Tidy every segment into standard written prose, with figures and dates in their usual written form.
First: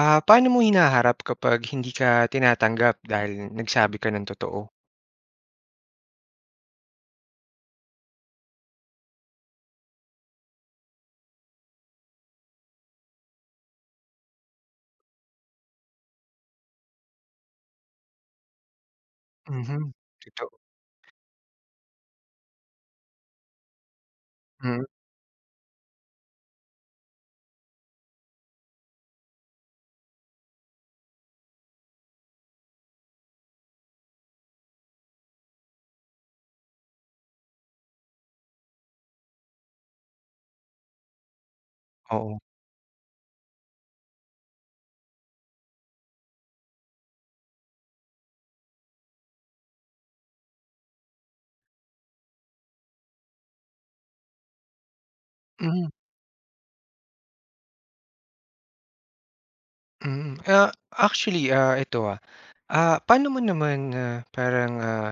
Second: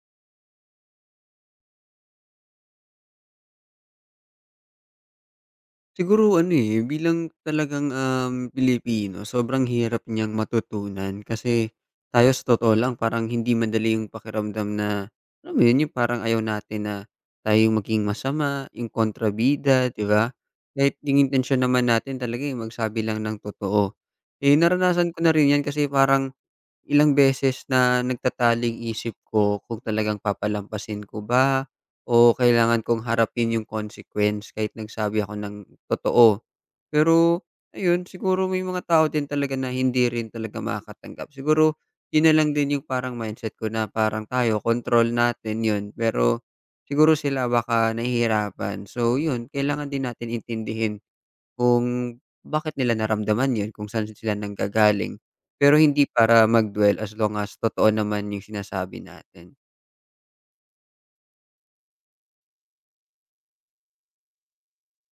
Paano mo hinaharap kapag hindi ka tinatanggap dahil nagsabi ka ng totoo? Siguro ano, eh, bilang talagang, Pilipino sobrang hirap niyang matutunan kasi tayo sa totoo lang parang hindi madali yung pakiramdam na, alam mo yun, yung parang ayaw natin na tayong maging masama, yung Mhm. kontrabida, 'di ba? Totoo. Kahit yung intensyon naman natin talaga, eh, magsabi lang ng totoo. Eh, Mm. naranasan ko na rin yan kasi parang ilang beses na nagtataling isip ko kung talagang papalampasin ko ba o kailangan kong harapin yung consequence kahit nagsabi ako ng totoo. Pero ayun, siguro may mga tao din talaga na hindi rin talaga makakatanggap. Siguro yun na Oo. lang din yung parang mindset ko na parang tayo, control natin yun. Pero siguro sila baka nahihirapan. So yun, kailangan din natin intindihin kung bakit nila naramdaman 'yun, kung saan sila nanggagaling. Pero Mm. hindi para mag-dwell as long as totoo naman yung sinasabi natin. Mm. Actually, ito, paano mo naman, parang, ah,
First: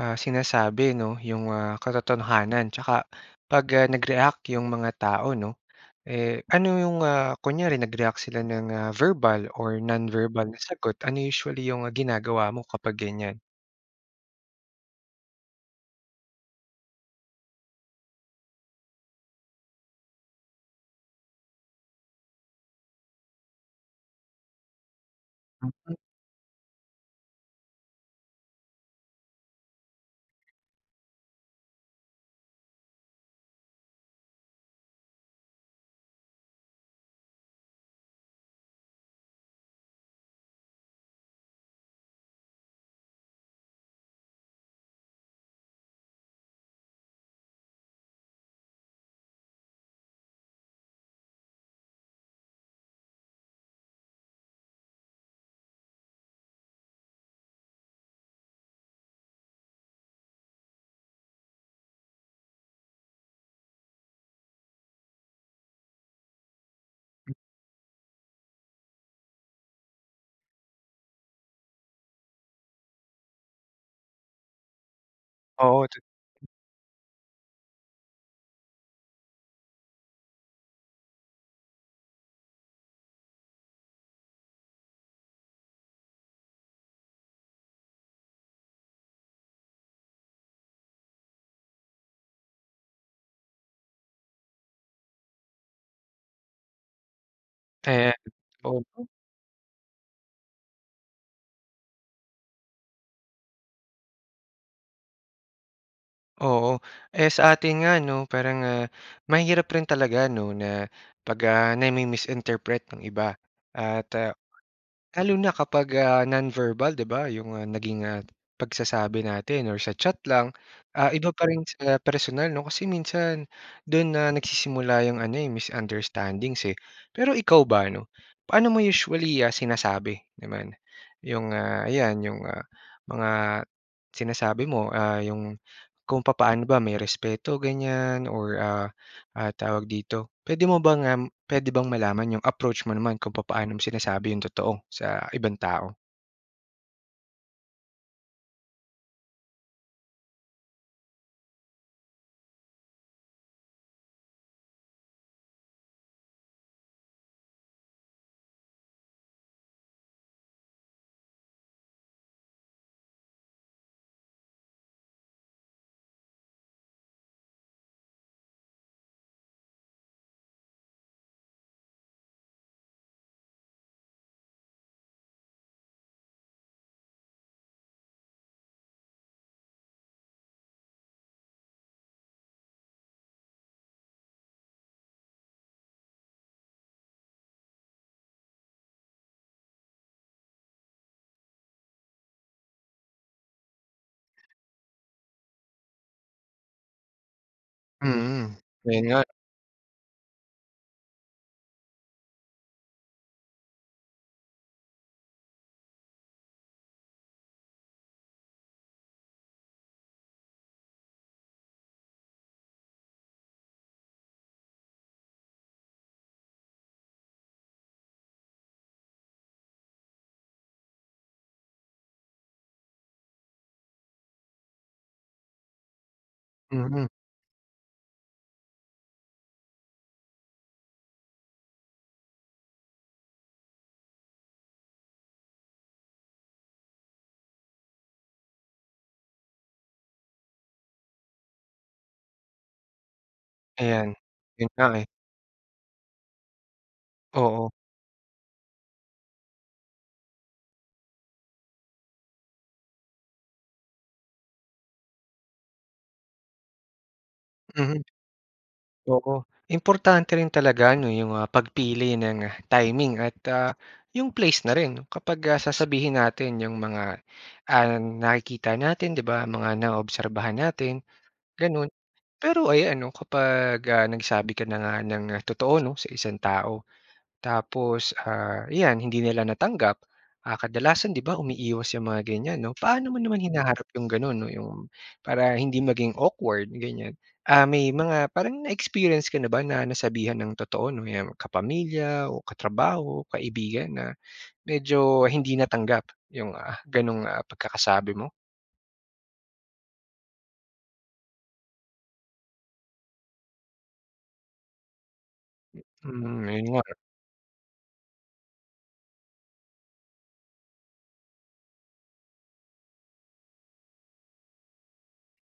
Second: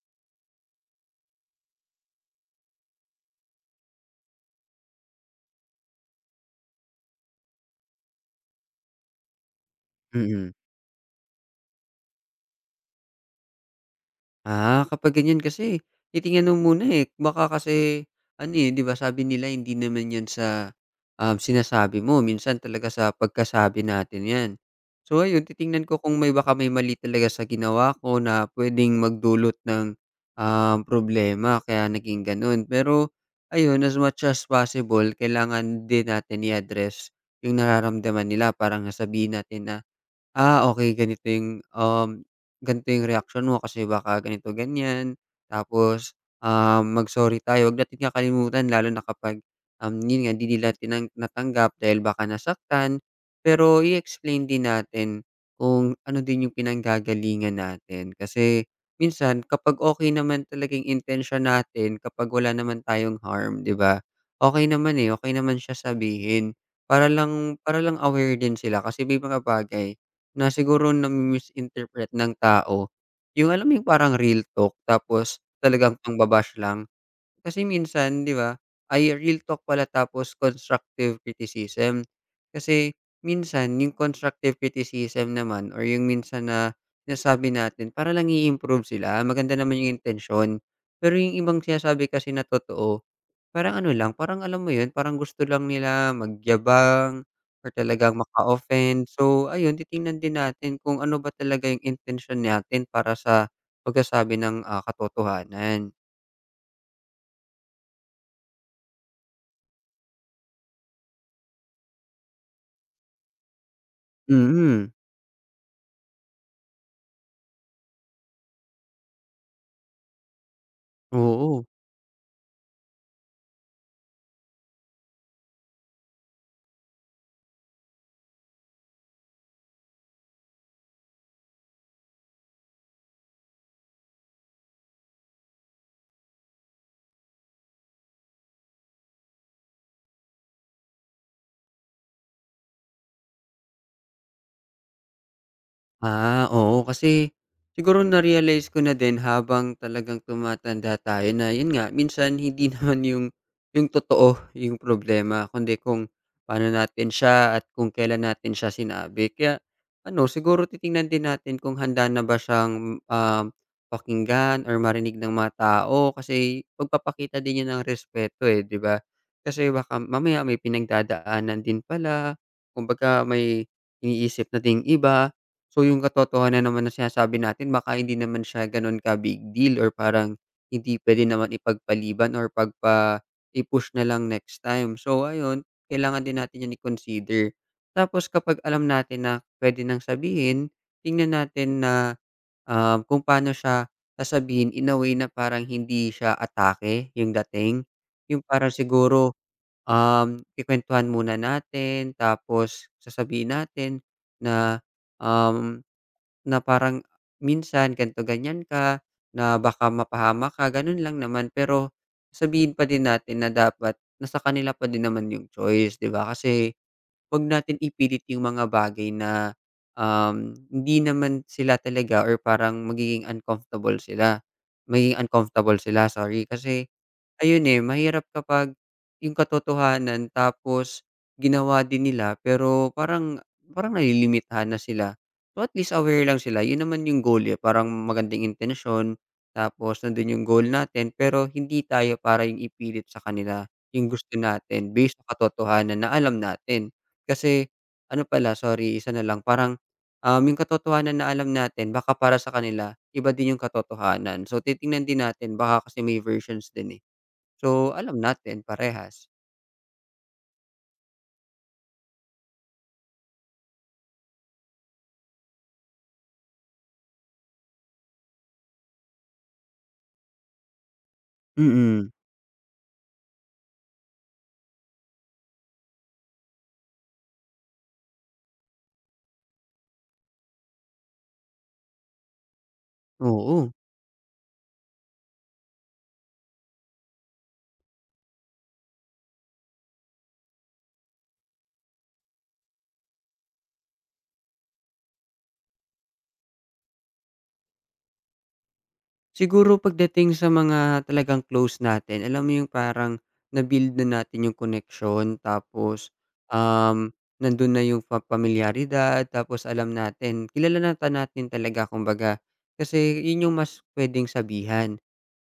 ah, sinasabi 'no yung, katotohanan tsaka 'pag, nag-react yung mga tao 'no, eh, ano yung, kunyari nag-react sila ng, verbal or non-verbal Mm. na sagot, ano usually yung, ginagawa mo kapag ganyan? Ah, kapag ganyan kasi titingnan mo muna, eh, baka kasi ano, eh, 'di ba sabi nila hindi naman 'yan sa, sinasabi mo minsan talaga sa pagkasabi natin 'yan. So ayun, titingnan ko kung may baka may mali talaga sa ginawa ko na puwedeng magdulot ng, problema kaya naging gano'n. Pero ayun, as much as possible kailangan din natin i-address yung nararamdaman nila. Parang sabihin natin na, ah, okay ganito yung, ganito yung reaksyon mo kasi baka ganito, ganyan. Tapos, mag-sorry tayo, huwag natin kakalimutan lalo na kapag, yun nga hindi nila tinang natanggap dahil baka nasaktan. Pero i-explain din natin kung ano din yung pinanggagalingan natin. Kasi minsan kapag okay naman talagang intention natin, kapag wala naman tayong harm, 'di ba? Okay naman, eh, okay naman siya sabihin para lang aware din sila kasi may mga bagay na siguro nami-misinterpret ng tao, yung alam mo yung parang real talk tapos Oo, talagang pang ba lang. Kasi minsan 'di ba, ay real talk pala tapos constructive criticism. Kasi minsan yung constructive criticism naman or yung minsan na sinasabi natin para lang i-improve sila, maganda naman yung intention. Pero yung ibang sinasabi kasi na totoo. Parang ano lang, parang alam mo yun, parang gusto lang nila magyabang or ayan, talagang oo. maka-offend. So, ayun titingnan din natin kung ano ba talaga yung intention natin para sa pagsasabi ng, katotohanan. Oo. Eh, sa atin nga 'no, parang, mahirap rin talaga 'no na 'pag, nami-misinterpret ng iba at, ah Mm, Lalo na kapag, non-verbal 'di ba yung, naging, pagsasabi natin or sa chat lang. Iba pa rin oo. sa personal 'no kasi minsan dun na nagsisimula yung ano, eh, misunderstandings, eh. Pero ikaw ba 'no, paano mo usually, sinasabi naman yung, ayan yung, mga sinasabi mo, yung kung papaano ba may respeto ganyan or, tawag dito, puwede bang malaman yung approach mo naman kung papaano mo sinasabi yung totoo sa ibang tao? Ah, oo kasi siguro na-realize ko na din habang talagang tumatanda tayo na yun nga minsan hindi naman yung totoo yung problema kundi kung paano natin siya at kung kailan natin siya sinabi. Kaya ano siguro titingnan din natin kung handa na ba siyang, pakinggan or marinig ng mga tao kasi pagpapakita din yun ng respeto, eh, 'di ba? Kasi baka mamaya may pinagdadaanan din pala kumbaga may iniisip na ding iba. So, yung katotohanan naman na sinasabi natin baka hindi naman siya gano'n ka-big deal or parang hindi puwede naman ipagpaliban or i-push na lang next time. So, ayun, kailangan din natin 'yan i-consider. Tapos kapag alam natin na puwede nang sabihin, tingnan natin na, kung paano siya sasabihin in a way na parang hindi siya atake yung dating. Yung Mm. parang Ayun nga. siguro, kukuwentuhan muna natin tapos sasabihin natin na, um na parang minsan ganito ganyan ka, na baka mapahamak ka, gano'n lang naman. Pero sabihin pa din natin na dapat nasa kanila pa din naman yung choice, 'di ba? Kasi 'wag natin ipilit yung mga bagay na, hindi naman sila talaga or parang magiging uncomfortable sila, sorry. Kasi Mm. ayun, eh, mahirap kapag yung katotohanan tapos ginawa din nila pero parang parang nalilimitahan na sila. So, at least aware lang sila, yun naman yung goal, eh, parang magandang intensyon tapos nandun yung goal natin pero hindi tayo para yung ipilit sa kanila yung Ayan. gusto Yun nga, natin eh. based sa katotohanan na alam natin. Kasi Oo. ano pala, sorry, isa na lang, parang, yung katotohanan na alam natin baka para sa kanila iba din yung katotohanan. So, titingnan din natin baka kasi may versions din, eh. So, Mm. alam natin parehas. Oo. Importante rin talaga ano yung, pagpili ng, timing at, yung place na rin no? Kapag, sasabihin natin yung mga, nakikita natin 'di ba, mga naobserbahan natin, gano'n. Mm. Pero ayan 'no kapag, nagsabi ka na nga ng, totoo 'no sa isang tao. Tapos, 'yan hindi nila natanggap, kadalasan 'di ba umiiwas yung mga ganyan 'no? Paano mo naman Oo. hinaharap yung gano'n 'no, yung para hindi maging awkward ganyan? May mga parang na-experience ka na ba na nasabihan ng totoo 'no, yung kapamilya o katrabaho, kaibigan na medyo hindi natanggap yung, gano'ng, pagkakasabi mo? Siguro pagdating sa mga talagang close natin, alam mo yung parang na-build na natin yung connection, tapos, Hmm, ayun nga. Nandun na yung pamilyaridad tapos alam natin, kilala na natin talaga kumbaga. Kasi yun yung mas puwedeng sabihan.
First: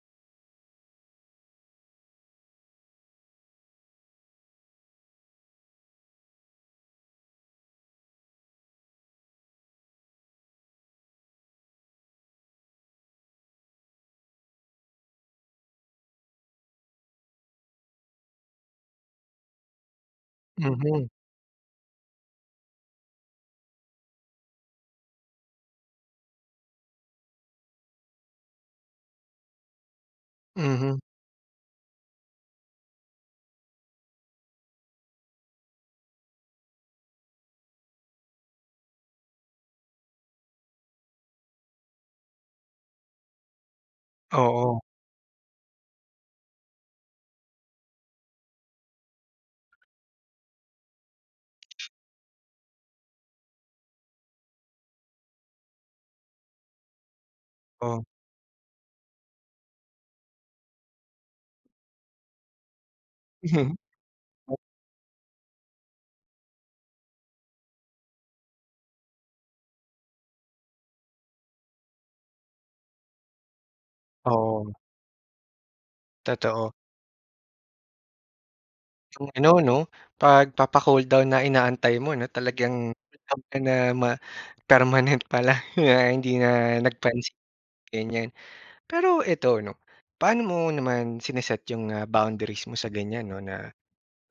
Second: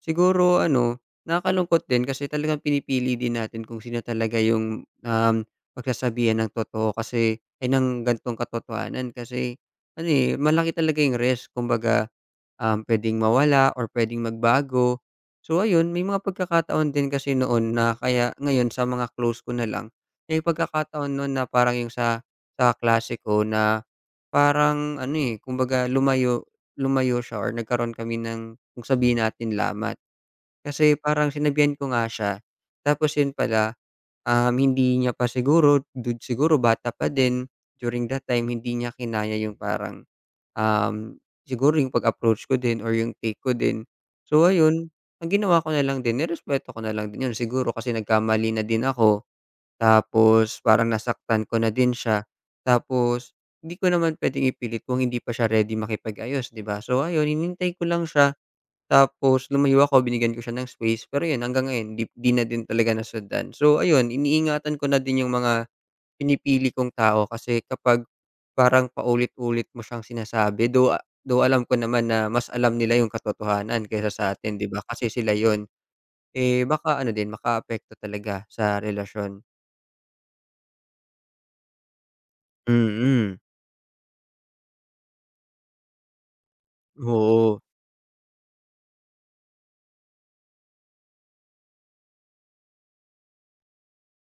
Siguro ano, nakakalungkot din kasi talagang pinipili din natin kung sino talaga yung, pagsasabihan ng totoo kasi ay ng gantong katotohanan kasi ano, eh, malaki talaga yung risk kumbaga. Puwedeng mawala or puwedeng magbago. So ayun, may mga pagkakataon din kasi noon na kaya ngayon sa mga close ko na lang, may Mhm. pagkakataon no'n na parang yung sa kaklase ko na parang ano, eh, kumbaga lumayo lumayo siya or nagkaroon kami ng kung sabihin natin lamat. Mhm. Kasi parang sinabihan ko nga siya, tapos yun pala, hindi niya pa siguro, dun siguro bata pa din, during that time hindi niya kinaya yung parang. Um, Siguro yung pag-approach ko din or yung take ko din. So Oo. ayun, ang ginawa ko na lang din nirespeto ko na lang din yun. Siguro kasi nagkamali na din ako, tapos parang nasaktan ko na din siya. Tapos hindi ko naman puwedeng ipilit kung hindi pa siya ready makipag-ayos, 'di ba? So ayun, hinintay ko Oo. lang siya, tapos lumayo ako, binigyan ko siya ng space, pero yun hanggang ngayon 'di na din talaga nasundan. So ayun, iniingatan ko na din yung mga pinipili kong tao kasi kapag parang paulit-ulit mo siyang sinasabi though alam ko naman na mas alam nila yung katotohanan kaysa sa atin 'di Oo, ba kasi sila yon. Eh, totoo. baka ano din makaapekto talaga sa Yung relasyon. ano 'no, pagpapa-cool down na inaantay mo 'no, talagang cool Mm. down ka na, ma permanent pala na hindi na nagpansin, Oo. ganyan. Pero ito 'no, paano mo naman sine-set yung, boundaries mo sa ganyan 'no na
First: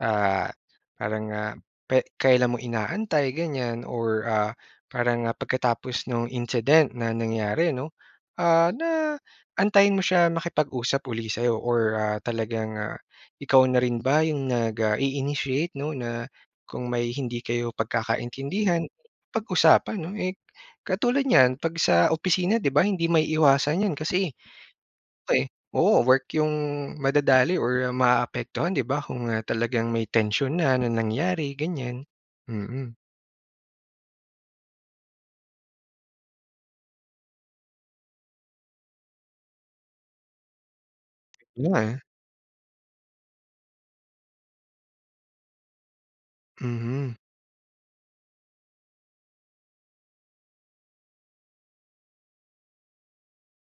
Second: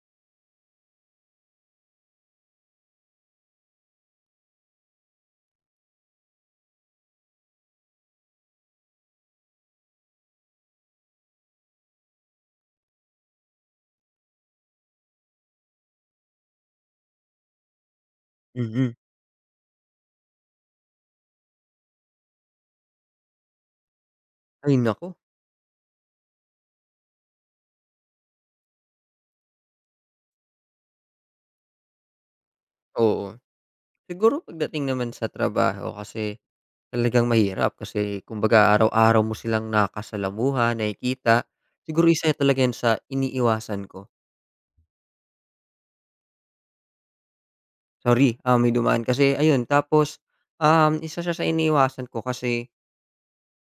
Ah, parang, ah, pe kailan mo inaantay ganyan or, parang, pagkatapos ng incident na nangyari 'no, na antayin mo siya makipag-usap uli sa'yo or, talagang, ikaw na rin ba yung i-initiate 'no na kung may hindi kayo pagkakaintindihan, Mm. pag-usapan 'no? Eh, katulad niyan 'pag sa opisina 'di ba hindi may maiiwasan 'yan kasi Ay naku, eh, oo, work yung madadali or maaapektuhan 'di ba kung, talagang may tension na na nangyari ganyan. Mm, oo. Siguro pagdating naman sa trabaho kasi talagang mahirap kasi kumbaga araw-araw mo silang nakakasalamuha, nakikita, yun nga, eh. siguro isa talaga yan sa iniiwasan ko. Mhm. Sorry, may dumaan kasi ayun tapos, isa siya sa iniiwasan ko kasi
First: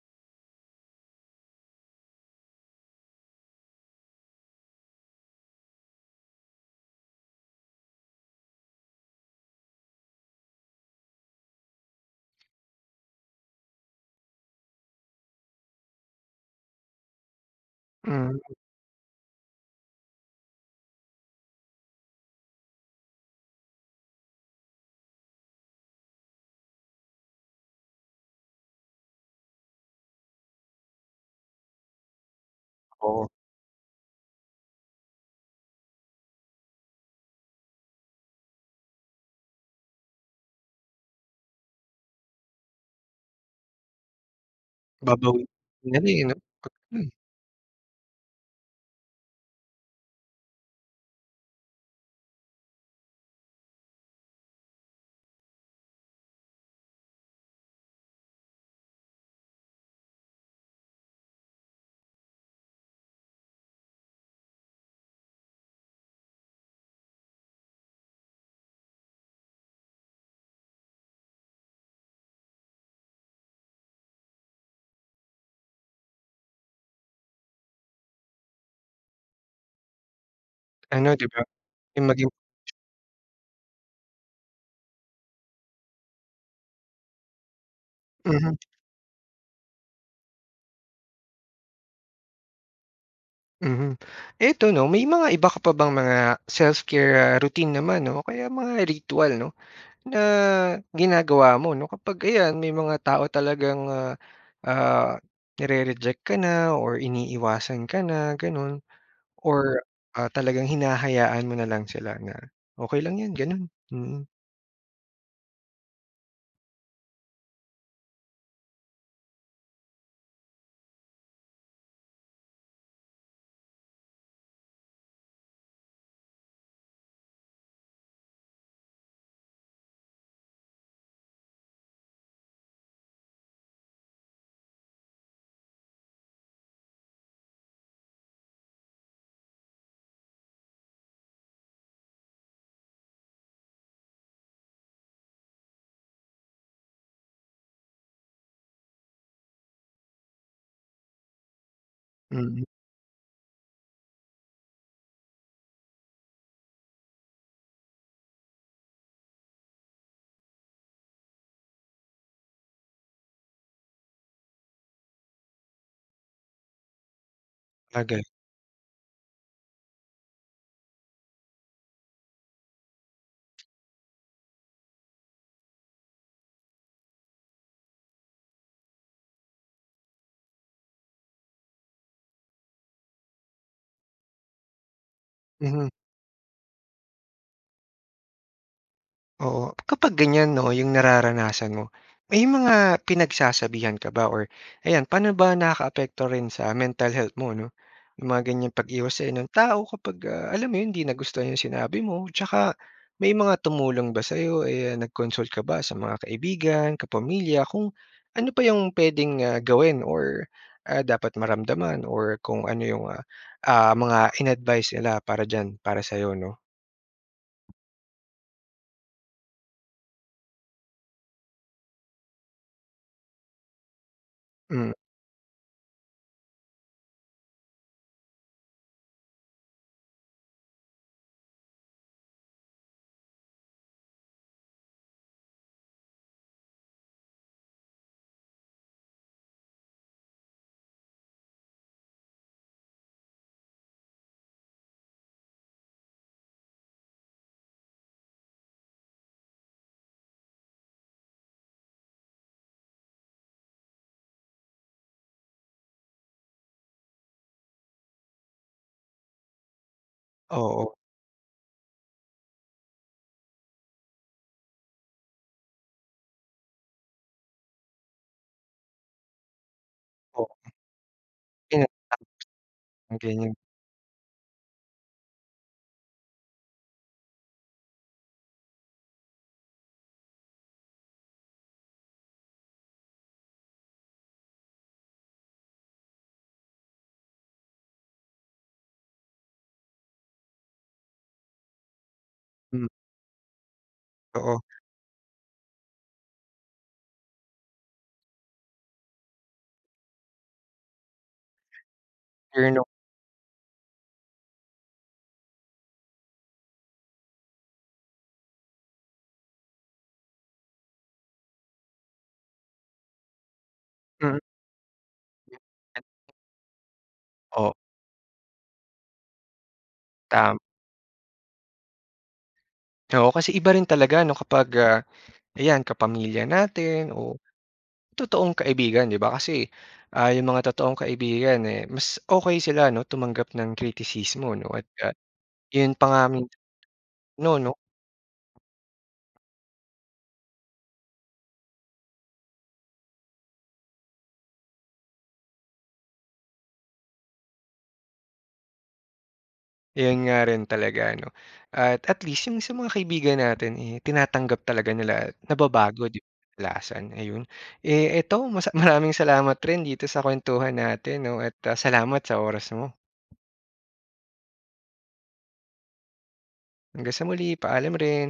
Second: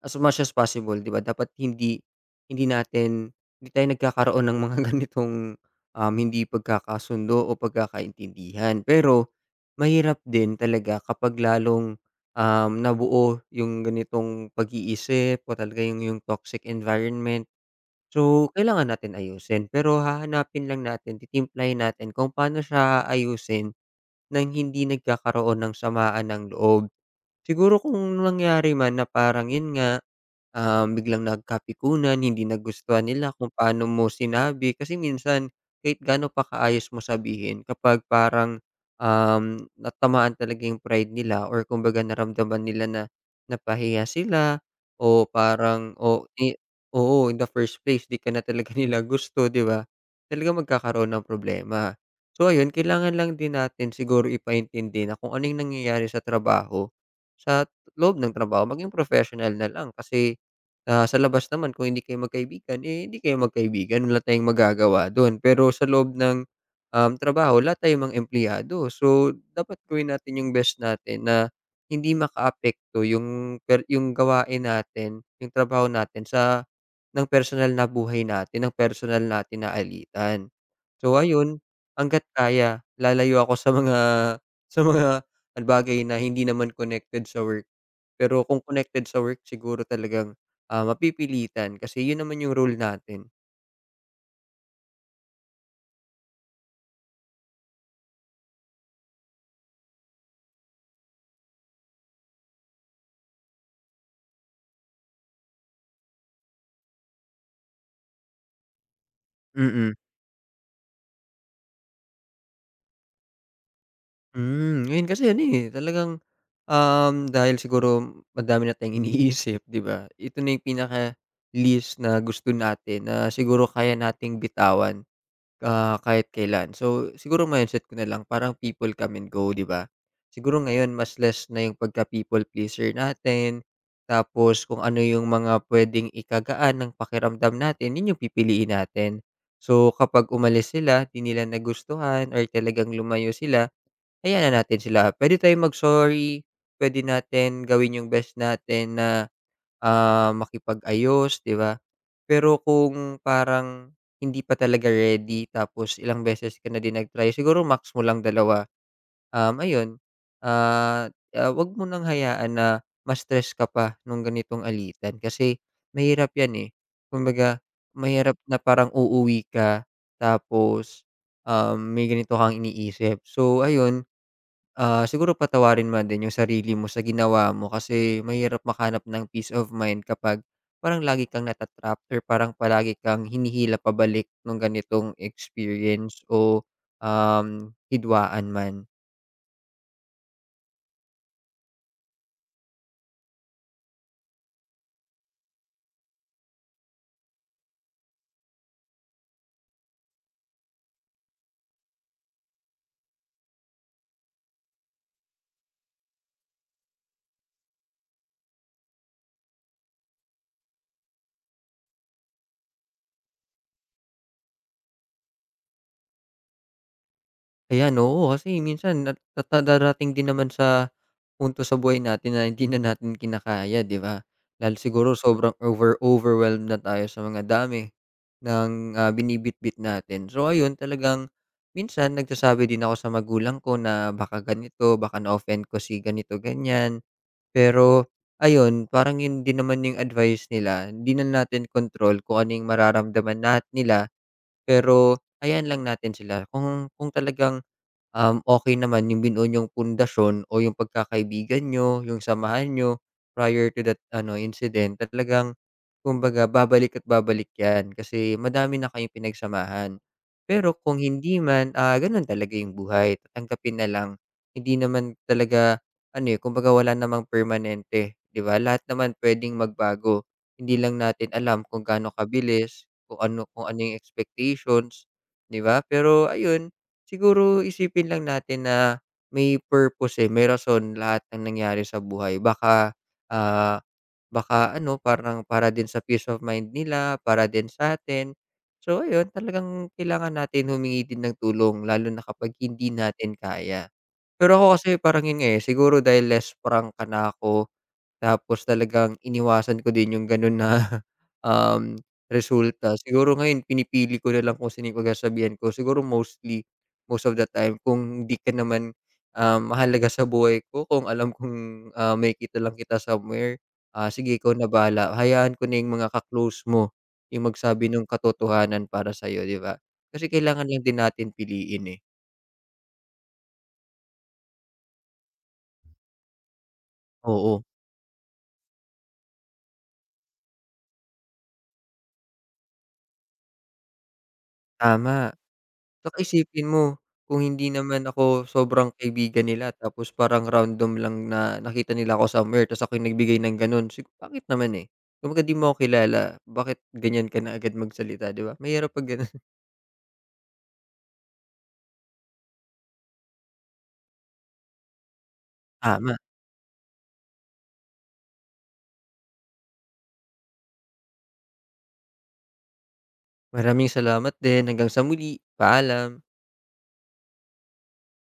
as much as possible 'di ba dapat hindi hindi natin hindi tayo nagkakaroon ng mga ganitong, hindi pagkakasundo o pagkakaintindihan. Pero mahirap din talaga kapag lalong, nabuo yung ganitong pag-iisip o talaga yung toxic environment. Hmm. So, kailangan natin ayusin pero hahanapin lang natin titimplahin natin kung paano siya ayusin nang hindi nagkakaroon ng samaan ng loob. Siguro kung nangyari man na parang yun nga, biglang nagkapikunan, hindi nagustuhan Oo, nila kung paano mo sinabi. Kasi minsan, kahit gaano pa kaayos mo sabihin, kapag parang natamaan talaga yung pride nila or kumbaga naramdaman nila na napahiya sila o babawi parang, na rin eh, o, 'no. Hmm, oo, in the first place, di ka na talaga nila gusto, di ba? Talaga magkakaroon ng problema. So, ayun, kailangan lang din natin siguro ipaintindi na kung anong nangyayari sa trabaho, sa loob ng trabaho, maging professional na lang. Kasi, sa labas naman kung hindi kayo magkaibigan, eh, hindi kayo magkaibigan wala tayong magagawa dun. Pero sa loob ng, trabaho lahat tayo mga empleyado. So, dapat gawin natin yung best natin na hindi makaapekto yung yung gawain natin, yung trabaho natin sa ng personal na buhay natin, ng personal natin na alitan. ano So, 'di ba ayun, yung hangga't maging. kaya lalayo ako sa mga sa mga bagay na hindi naman connected sa work. Pero Mhm. kung connected sa work siguro talagang, mapipilitan kasi yun naman yung role natin. Mhm. Eto 'no, may mga iba ka pa bang mga self-care, routine naman 'no o kaya mga ritwal 'no, na ginagawa mo 'no kapag ayan may mga tao talagang, ah, nire-reject ka na or iniiwasan ka na gano'n? Or, Mm. Talagang hinahayaan mo na lang sila na okey lang 'yan gano'n. Mm. Ngayon kasi ano, eh, talagang, dahil siguro madami na tayong iniisip, 'di ba? Ito na yung pinaka least na gusto natin na siguro kaya nating bitawan. Kahit kailan. So, siguro mindset ko na lang parang people come and go, 'di ba? Siguro ngayon mas less na yung pagka-people pleaser natin, tapos kung ano yung mga puwedeng ikagaan ng pakiramdam natin, yun yung pipiliin natin. So, kapag umalis sila, 'di nila nagustuhan or talagang lumayo sila, hayaan na natin sila. Puwede tayong mag-sorry, puwede natin gawin yung best natin na, makipag-ayos, 'di ba? Pero Mm. kung parang hindi pa talaga ready tapos ilang beses ka na din nag-try, siguro max mo lang dalawa. Ayun, ah, 'wag mo nang hayaan na ma-stress ka pa nung ganitong alitan kasi mahirap 'yan, eh. Kumbaga, Sabagay. mahirap na parang uuwi ka tapos, may ganito kang iniisip. So, ayun, siguro patawarin mo din yung sarili mo sa ginawa mo kasi mahirap makahanap ng peace of mind kapag parang lagi kang natatrap trap or parang palagi kang hinihila pabalik ng ganitong Mhm. experience o, hidwaan man. Oo, kapag ganyan 'no, yung nararanasan mo, may mga pinagsasabihan ka ba or ayan, paano ba nakakaapekto rin sa mental health mo 'no, yung mga ganyang pag-iwas sa'yo ng tao kapag, alam mo yun, hindi nagustuhan yung sinabi mo? Tsaka may mga tumulong ba sa'yo, eh, nag-consult ka ba sa mga kaibigan, kapamilya, kung ano pa yung puwedeng, gawin or, dapat maramdaman or kung ano yung, mga in-advice nila para diyan, para sa'yo 'no? Ayan, oo. Kasi minsan nat nata darating din naman sa punto sa buhay natin na hindi na natin kinakaya, 'di ba? Dahil Hmm. siguro sobrang overwhelmed na tayo sa mga dami ng, binibitbit natin. So ayun, talagang minsan nagsasabi din ako sa magulang ko na baka ganito, baka na-offend ko si ganito, ganyan. Pero ayun, parang yun din naman yung advice nila. Hindi na natin control kung ano yung mararamdaman nila, pero hayaan lang natin sila. Kung talagang, okey naman yung binuo yung pundasyon o yung pagkakaibigan niyo, yung samahan niyo prior to that ano incident talagang kumbaga babalik at babalik 'yan kasi madami na kayong pinagsamahan. Pero Oo. kung hindi man, gano'n talaga yung buhay, tatanggapin na lang. Hindi naman talaga ano, eh, kumbaga wala namang permanente, 'di ba? Lahat naman puwedeng magbago. Oo, Hindi lang natin alam kung ganyan, gaano kabilis, kung ano ganyan. kung ano yung expectations, 'di ba? Pero ayun, siguro isipin lang natin na may purpose, eh, may rason lahat ng nangyari sa buhay ah, baka ano parang para din sa peace of mind nila, para din sa'tin. So ayun, talagang kailangan natin humingi din ng tulong lalo na kapag Hmm, hindi natin kaya. Pero oo. ako kasi parang yun nga, eh, siguro dahil less prangka na ako tapos talagang iniwasan ko din yung gano'n na, um, Fear no. resulta. Siguro ngayon pinipili ko na lang kung sino yung pagsasabihan ko. Siguro mostly, most of the time kung di ka naman, mahalaga sa buhay ko, kung alam kong, makikita lang kita somewhere, sige Mm. ikaw na bahala. Hayaan ko na yung mga mo yung Oo, magsabi ng katotohanan para sa'yo, 'di ba? Kasi tama. kailangan lang din natin piliin, eh. Oo, kasi iba rin talaga 'no kapag, ayan kapamilya natin o Oo, totoong kaibigan 'di ba? Kasi, yung mga totoong kaibigan, eh, mas okey sila 'no tumanggap ng kritisismo 'no at, tama. yun pa Tsaka nga isipin mo, kung no hindi 'no, naman ako sobrang kaibigan nila tapos parang random lang na nakita nila ako somewhere tapos ako yung nagbigay ng gano'n, pangit naman, eh. Kumbaga 'di mo ako kilala, bakit ganyan ka na agad magsalita, 'di ba? Mahirap 'pag gano'n. yun nga rin talaga 'no. At least yung sa mga kaibigan natin, eh, tinatanggap talaga nila at nababago Tama. 'di ba kadalasan, ayun. Eh, eto maraming salamat rin dito sa kuwentuhan natin 'no at, salamat sa oras mo. Maraming salamat din. Hanggang sa muli. Paalam. Hanggang sa muli, paalam rin.